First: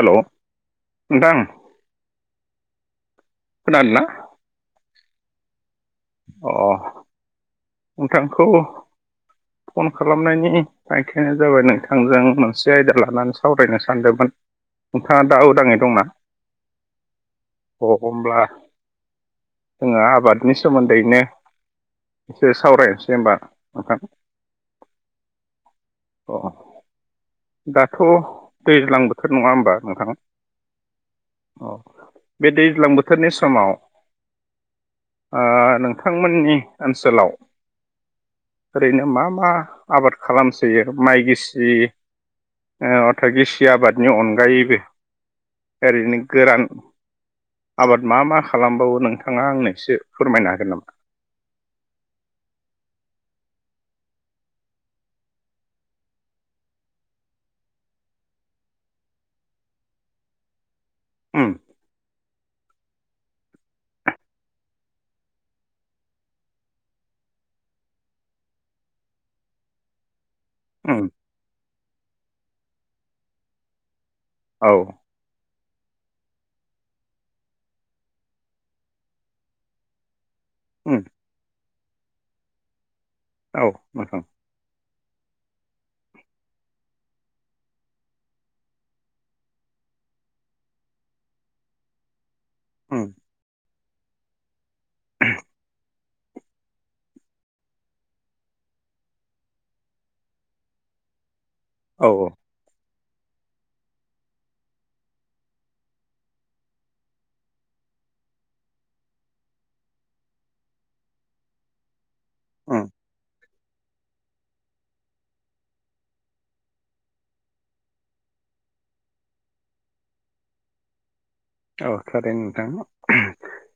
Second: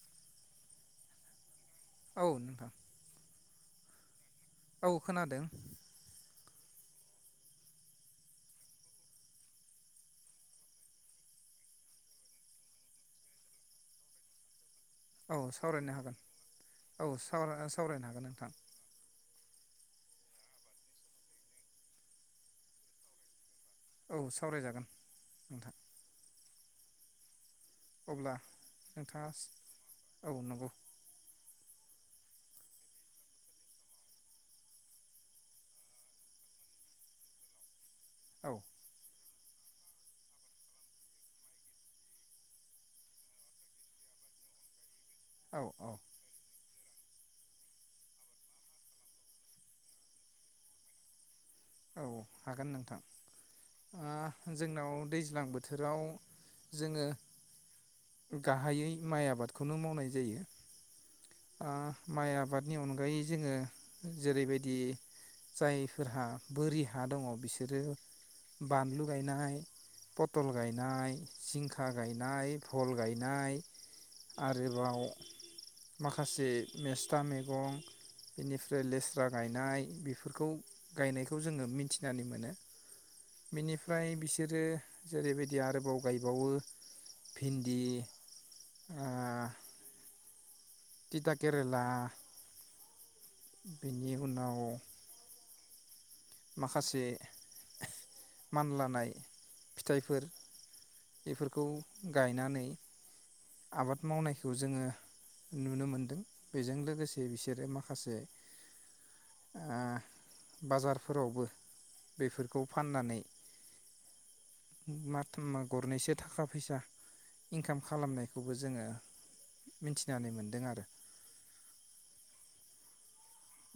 Hello नोंथां। औ नोंथां। खोनादो ना। औ खोनादों। अ नोंथांखौ फन खालामनायनि थांखियानो जाबाय नोंथांजों मोनसे आयदा लानानै सावरायनो सानदोंमोन। नोंथाङा दा औ उदाङै सावरायनो दंना हागोन औ अ सावरायनो हागोन होमब्ला नोंथां। जोङो आबादनि सोमोन्दैनो एसोर सावरायनोसै होमबा। नोंथां औ सावरायजागोन। अ। दाथ' अब्ला दैज्लां बोथोर नोंथाङा नङा होमबा नोंथाङा औ नंगौ औ बे दैज्लां बोथोरनि समाव ओ नोंथांमोननि ओनसोलाव औ ओरैनो मा मा आबाद खालाम यो माइ गिसि ओ अर्था गिसि आबादनि अनगायैबो। औ औ ओरैनो गोरान आबाद मा मा खालामबावो नोंथाङा आंनोसो फोरमायनो हागोन नामा औ हागोन नोंथां ओ जोंनाव दैज्लां बोथोराव जोङो गाहायै माइ आबादखौनो मावनाय जायो उम ओ माइ आबाद आबादनि अनगायै जोङो जेरैबायदि जायफोरहा बोरि हा दङ बिसोरो बानलु गायनाय फ फटल उम गायनाय जिंखा गायनाय भल गायनाय औ आरोबाव माखासे मेस्था मैगं बेनिफ्राय लेस्रा गायनाय बेफोर बेफोरखौ उम गायनायखौ जोङो मिथिनानै मोनो औ बिनिफ्राय नोंथां बिसोरो जेरैबायदि आरो गोबाव गायबावो भिन्दि ओ थिथा केरेला उम बेनि उनाव माखासे मानलानाय फिथाइफोर बेफोरखौ औ औ गायनानै आबाद मावनायखौ जोङो नुनो मोनदों बेजों लोगोसे बिसोरो माखासे ओ बाजार फोरावबो बेफोरखौ उम फाननानै मा गरनैसो थाखा फैसा इनकाम खालामनायखौबो जोङो मिथिनानै मोनदों आरो औ थारैनो नोंथां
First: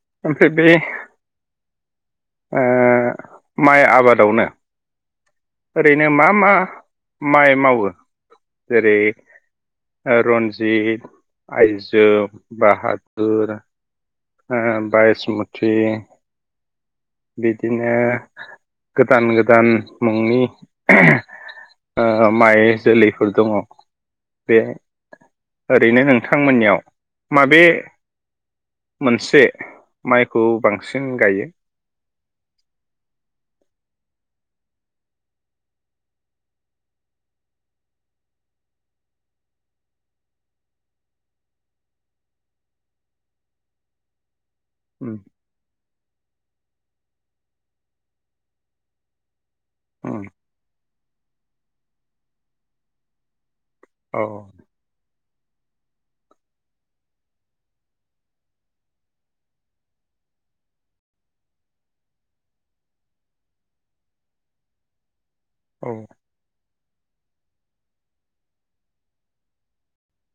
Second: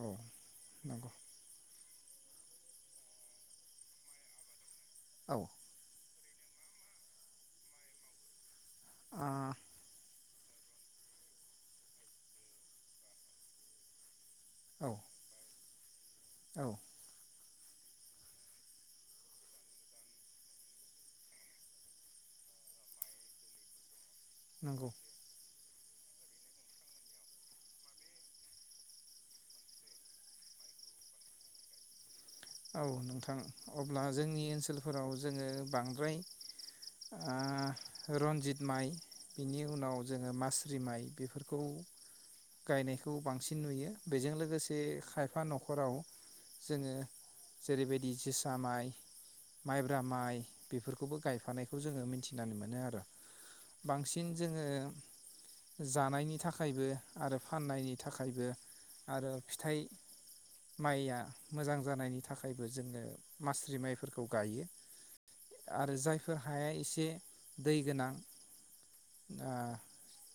औ ओमफ्राय बे नंगौ ओ माइ आबादावनो औ ओरैनो मा मा माइ मावो जेरै आ ओ रज जिथ आइजो बाहादुर ओ औ बायसमु थि औ बिदिनो गोदान गोदान मुंनि ओ माइ जोलैफोर दङ बे नंगौ ओरैनो नोंथांमोननियाव माबे मोनसे माइखौ बांसिन गायो? औ नोंथां अब्ला जोंनि ओनसोलफोराव जोंङो बांद्राय ओ रन्जित माइ बिनि उनाव जोऔङो मास्रि माइ बेफोरखौ [inaudible] गायनायखौ बांसिन नुयो बेजों लोगोसे बे उम खायफा न'खराव जोङो जेरैबायदि जोसा माइ माइब्रा उम माइ बेफोरखौबो गायफानायखौ जोंङो मिथिनानै मोनो आरो। औ बांसिन जोंङो जानायनि थाखायबो आरो फाननायनि थाखायबो आरो फिथाइ माइया मोजां जानायनि था थाखायबो जोंङो मास्रि माइफोरखौ गायो औ आरो जायफोर हाया एसे से दै गोनां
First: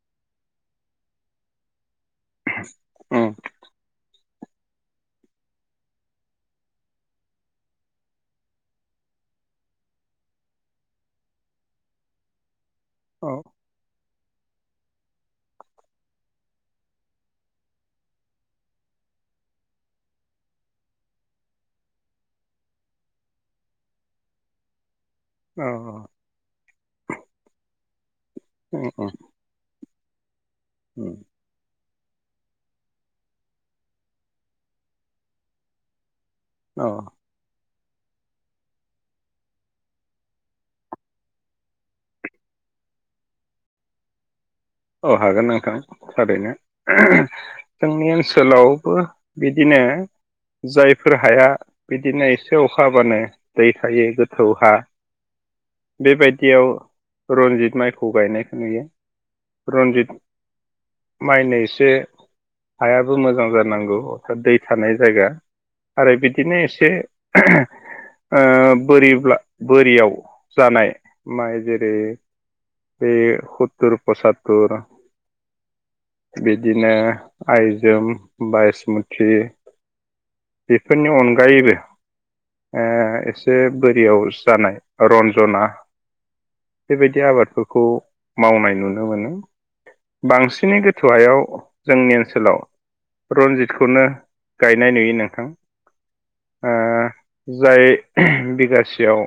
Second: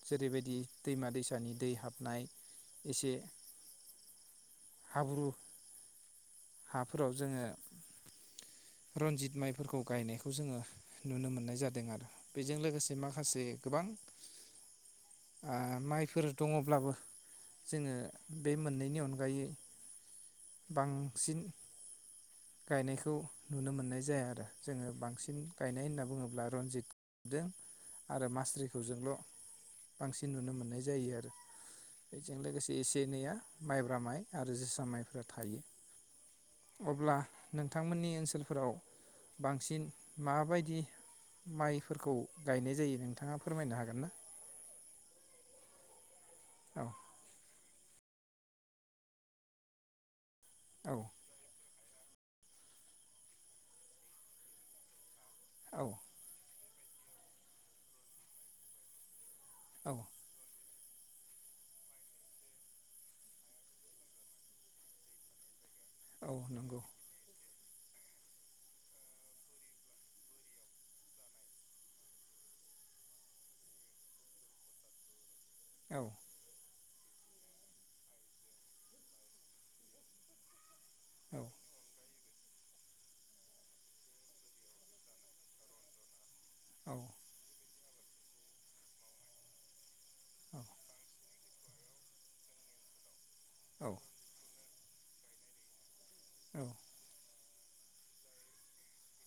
जेरैबायदि ओ दैमा दैसानि दै हाबनाय एसे उम हाब्रु हाफोराव जोंङो रनजित माइफोरखौ गायनायखौ जोंङो नुनो मोननाय जादों आरो बेजों लोगोसे औ माखासे गोबां माइफोर दङब्लाबो जोंङो बे मोननैनि अनगायै बांसिन गायनायखौ नुनो मोननाय जाया आरो जोंङो बांसिन बांसिन गायनाय होनना बुङोब्ला रन्जित गदों आरो मास्रिखौ उम उम जोंल' बांसिन नुनो मोननाय जायो उम आरो बेजों लोगोसे एसे एनैया माइब्रा माइ आरो जोसारा माइफोरा थायो। औ अब्ला नोंथांमोननि ओनसोलफोराव बांसिन माबायदि माइफोरखौ गायनाय जायो नोंथाङा फोरमायनो हागोन ना? औ हागोन नोंथां थारैनो औ जोंनि ओनसोलावबो बिदिनो जायफोर औ हाया बिदिनो एसे अखाबानो दै थायो गोथौ हा औ बेबायदियाव रन्जित माइखौ गायनायखौ नुयो औ रन्जित माइनो एसे हायाबो मोजां जानांगौ अर्थत दै थानाय जायगा आरो औ बिदिनो नंगौ एसे बोरि बोरियाव जानाय माइ जेरै बे सततर पसततर औ बिदिनो आइजोम बायसमुथि बेफोरनि औ अनगायैबो एसे बोरियाव जानाय रन्जना औ बेबायदि आबादफोरखौ मावनाय नुनो मोनो बांसिनै गोथौहायाव जोंनि ओनसोलाव औ रन्जितखौनो गायनाय नुयो जाय बिगासेयाव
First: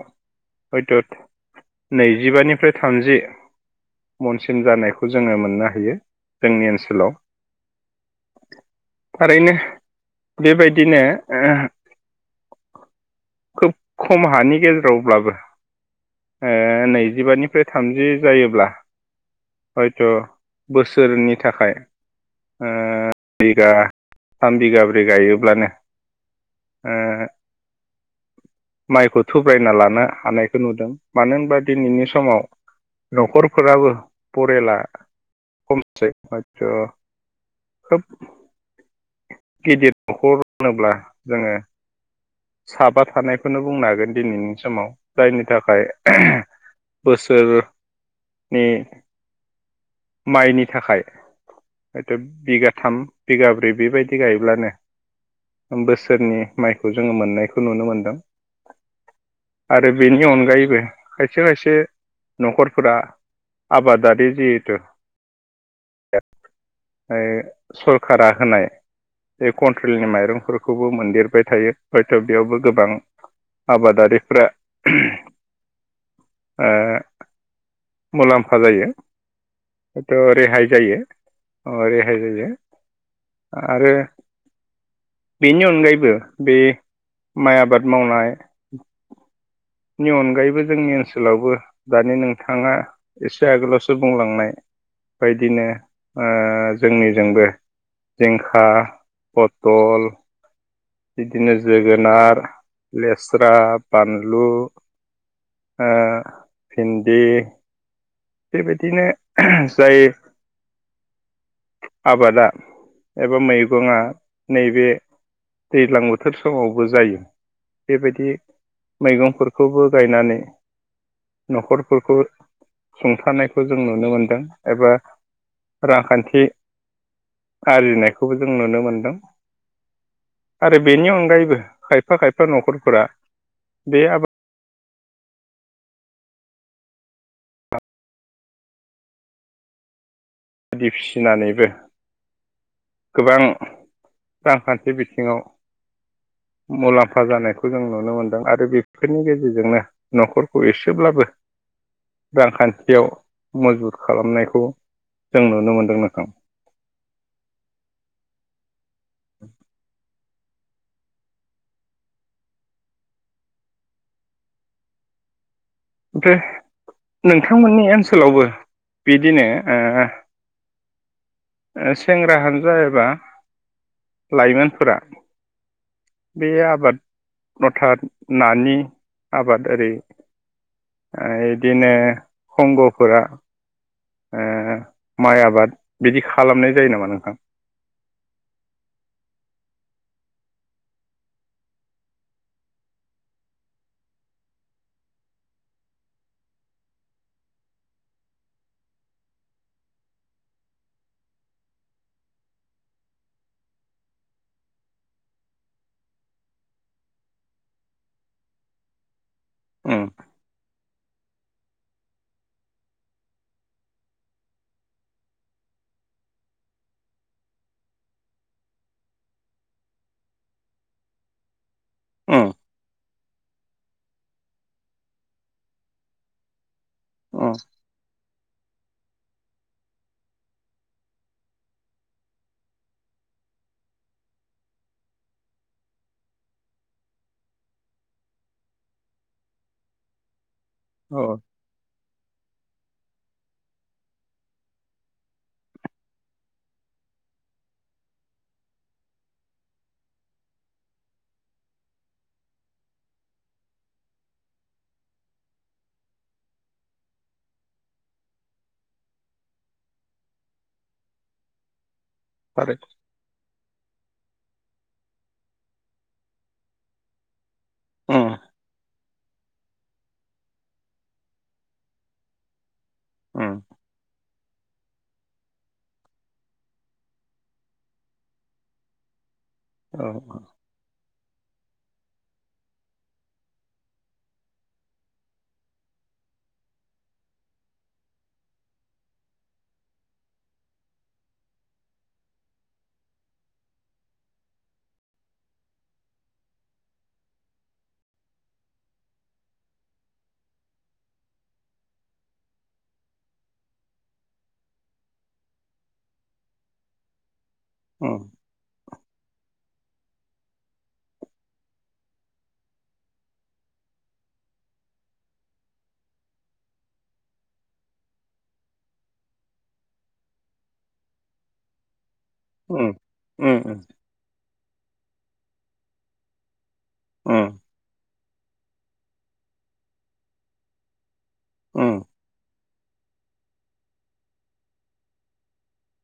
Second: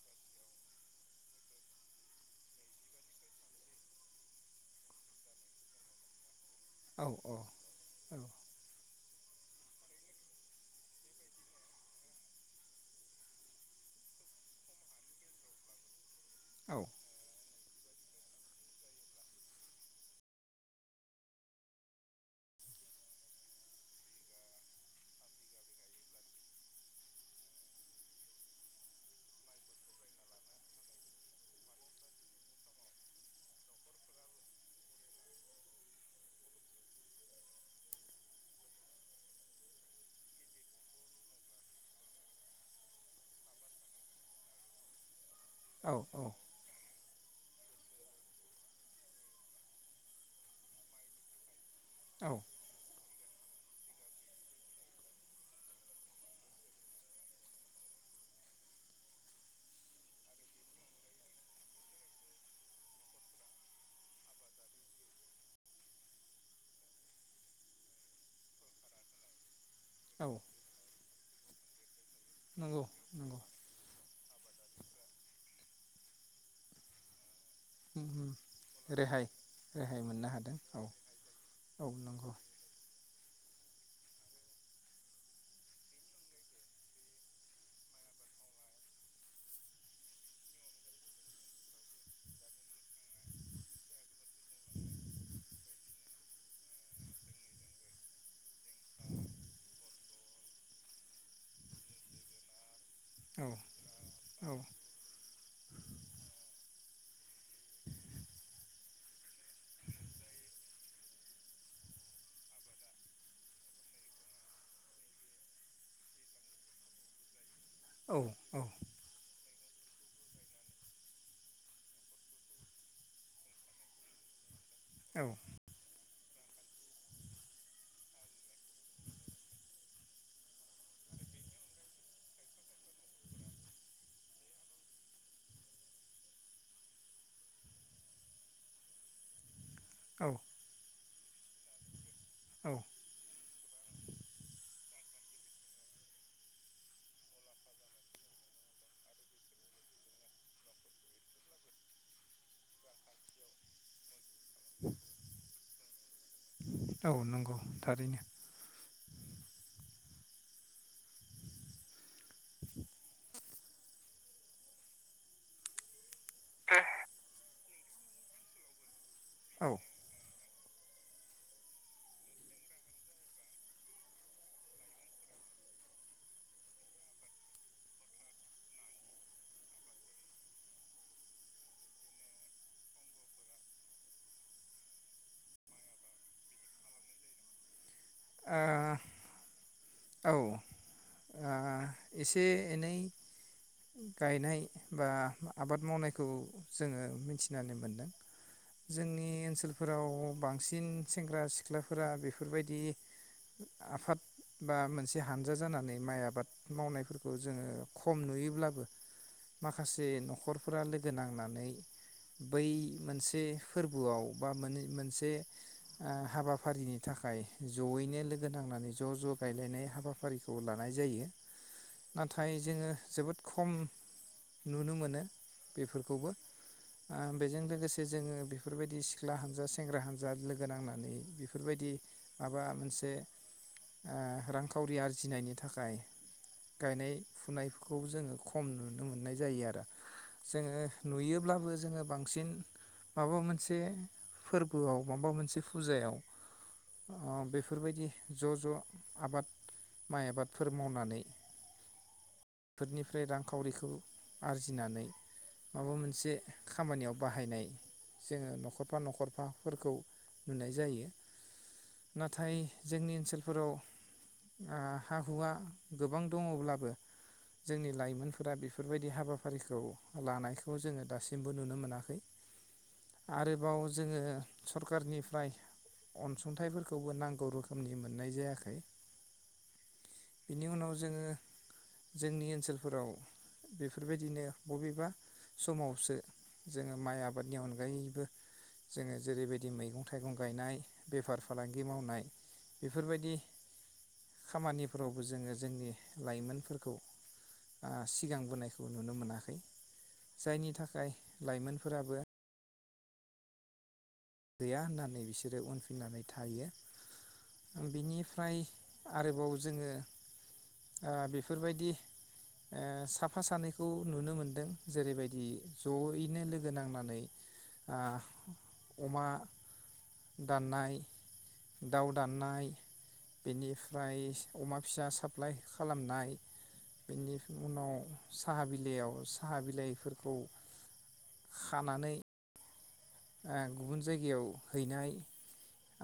हयथ' नैजिबानिफ्राय थामजि मनसिन जानायखौ जोङो मोननो हायो जोंनि ओनसोलाव औ औ औ थारैनो बेबायदिनो खोब खम हानि गेजेरावब्लाबो नैजिबानि थामजि जायोब्ला [inaudible] हयथ' बोसोरनि थाखाय बिगा थाम बिगाब्रै गायोब्लानो ए माइखौ थुब्रायना लानो हानायखौ नुदों मानो होनबा दिनैनि समाव न'खरफोराबो फरेला खमसै आत खोब गिदिर न'खर होनोब्ला जोङो साबा थानायखौनो बुंनो हागोन दिनैनि समाव जायनि थाखाय बोस बोसोरनि माइनि थाखाय औ बिगाथाम बिगाब्रै बेबायदि गायोब्लानो बोसोरनि माइखौ जोङो मोननायखौ नुनो मोनदों आरो बेनि अनगायैबो खायसे खायसे न'खरफोरा आबादारि जिहथु [inaudible] सरखारा होनाय कन्ट्रिलनि औ माइरंफोरखौबो मोनदेरबाय थायो हयथ' बेयावबो नंगौ गोबां नंगौ आबादारिफ्रा ओ रेहाय मुलाम्फा जायो रेहाय हयथ' मोननो हादों रेहाय औ जायो। औ अ रेहाय नंगौ जायो आरो बेनि अनगायैबो बे माइ आबाद मावनाय नि अनगायैबो जोंनि ओनसोलावबो दानि नोंथाङा एसे आगोलावसो बुंलांनाय बेदिनो ओ जोंनिजोंबो जिंखा फथल बिदिनो जोगोनार औ लेस्रा बानलु औ ओ भिन्दि बेबायदिनो जाय आबादा एबा मैगंआ नैबे दैज्लां बोथोर समावबो जायो औ बेबायदि मैगंफोरखौ बेखौबो गायनानै न'खरफोरखौ सुंथानायखौ जों नुनो मोनदों एबा रांखान्थि बे आरजिनायखौबो जों नुनो मोनदों आरो बेनि अनगायैबो खायफा खायफा न'खरफोरा बे आबाद औ बायदि फिसिनानैबो औ गोबां रांखान्थि बिथिङाव मुलाम्फा जानायखौ जों नुनो मोनदों आरो बेफोरनि गेजेरजोंनो न'खरखौ एसेब्लाबो रांखान्थियाव मजबुत खालामनायखौ जों नुनो मोनदों [unintelligible] औ नंगौ थारैनो। दे नोंथांमोननि ओनसोलावबो बिदिनो औ ओ ओ सेंग्रा हानजा एबा लाइमोनफोरा बे आबाद मथा नानि आबाद ओरै ओ इदिनो हंग'फोरा ओ माइ आबाद बिदि खालामनाय जायो नामा नोंथां? ओ औ एसे एनै गायनाय बा आबाद मावनायखौ जोङो मिथिनानै मोनदों। जोंनि ओनसोलफोराव बांसिन सेंग्रा सिख्लाफोरा बेफोरबायदि आफाद बा मोनसे हानजा जानानै माइ आबाद मावनायफोरखौ जोङो खम नुयोब्लाबो उम माखासे न'खरफोरा लोगो नांनानै बै मोनसे फोरबोआव बा मोने मोनसे ओ हाबाफारिनि थाखाय जयैनो लोगो नांनानै ज' ज' गायलायनाय हाबाफारिखौ लाना जायो नाथाय उम जोङो जोबोद खम नुनो मोनो बेफोरखौबो ओ उम बेजों लोगोसे जोङो बेफोरबायदि सिख्ला हानजा सेंग्रा हानजा लोगो नांनानै बेफोरबायद दि माबा मोनसे ओ रांखावरि आरजिनायनि थाखाय गायनाय फुनायखौ जोङो खम नुनो मोननाय जायो आरो जोङो औ नुयोब्लाबो जोङो बां बांसिन माबा मोनसे फोरबोआव माबा मोनसे फुजायाव ओ बेफोरबायदि ज' ज' आबाद माइ आबादफोर मावनानै फोरनिफ्राय रांखावरिखौ आरजिनानै माबा मोनसे खामानियाव बाहायनाय जोङो न'खरफा न'खरफाफोरखौ नुनाय जायो। [inaudible] नाथाय थारै जोंनि ओनसोलफोराव ओ हा हुवा गोबां दङब्लाबो जोंनि उम लाइमोनफोरा बेफोरबायदि हाबाफारिखौ लानायखौ जोङो दासिमबो नुनो मोनाखै। [inaudible] आरोबाव जोङो सरकारनिफ्राय अनसुंथाइफोरखौबो नांगौ रोखोमनि मोननाय जायाखै। औ औ बिनि उनाव जोङो जोंनि ओनसोलफोराव बेफोरबायदिनो बबेबा समावसो जोङो माइ आबादनि अनगायैबो जोङो जेरैबायदि मैगं-थाइगं गायनाय बेफार फालांगि मावनाय बेफोरबायदि खामानिफोरावबो जोङो जोंनि लाइमोनफोरखौ ओ सिगांबोनायखौ नुनो मोनाखै। जायनि थाखाय लाइमोनफोराबो गैया होननानै बिसोरो उनफिननानै थायो। उम बिनिफ्राय आरोबाव जोङो ओ बेफोरबायदि ओ साफा सानैखौ नुनो मोनदों जेरैबायदि जयैनो लोगो नांनानै ओ अमा दाननाय, दाउ दाननाय उम उम उम बेनिफ्राय अमा फिसा साप्लाइ खालामनाय बेनि उम उनाव साहा बिलाइयाव साहा बिलाइफोरखौ उम खानानै ओ गुबुन जायगायाव हैनाय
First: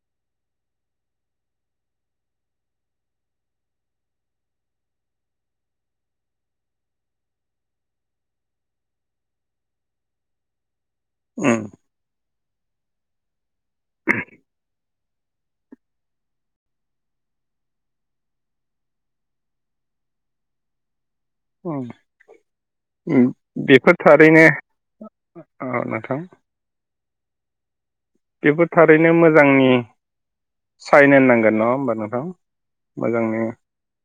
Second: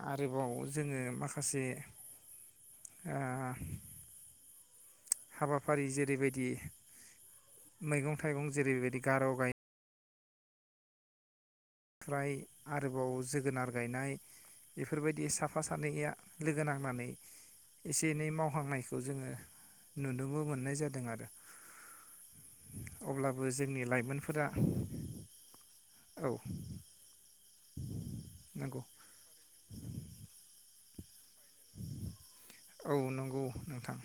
आरोबाव जोङो माखासे ओ हाबाफारि जेरैबायदि मैगं-थाइगं जेरैबायदि गार' गाय ओम। ओमफ्राय आरोबाव जोगोनार गायनाय बेफोरबायदि साफा सानैया लोगो नांनानै एसे एनै मावहांनायखौ जोङो नुनोबो मोननाय जादों आरो। ओम। अब्लाबो जोंनि बेफोर थारैनो लाइमोनफोरा औ नोंथां बेबो नंगौ थारैनो मोजांनि साइन होननां गोन नङा होमबा नोंथां औ मोजांनि नंगौ नोंथां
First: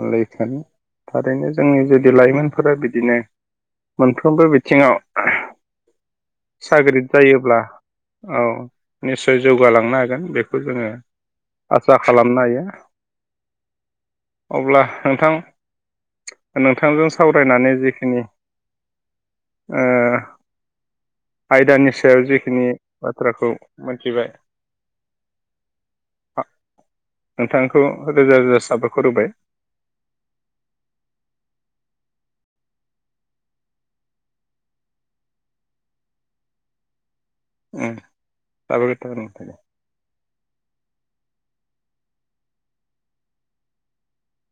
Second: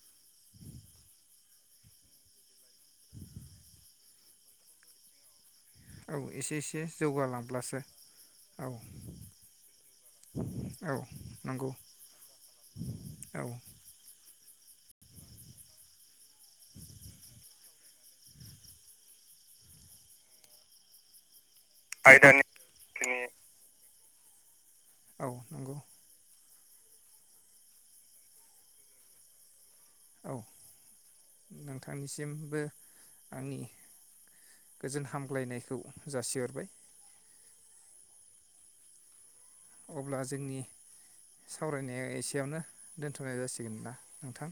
अरायथानि थारैनो जोंनि जुदि लाइमोनफोरा बिदिनो मोनफ्रोमबो बिथिङाव औ एसे एसे साग्रिद जायोब्ला जौगालांब्लासो औ निस्सय जौगालांनो हागोन बेखौ जोङो औ नंगौ आसा खालामनो हायो। औ। अब्ला नोंथां नोंथांजों सावरायनानै जिखिनि ओ आयदानि सायाव आयदानि जिखिनि बाथ्राखौ मिथिबाय औ नंगौ। अ नोंथांखौ रोजा रोजा साबायखर होबाय औ नोंथांनिसिमबो आंनि गोजोन हामग्लायनायखौ जासिहरबाय। ओम साबायखर नोंथांखौ। अब्ला जोंनि सावरायनाया एसेयावनो दोनथ'नाय जासिगोन ना नोंथां?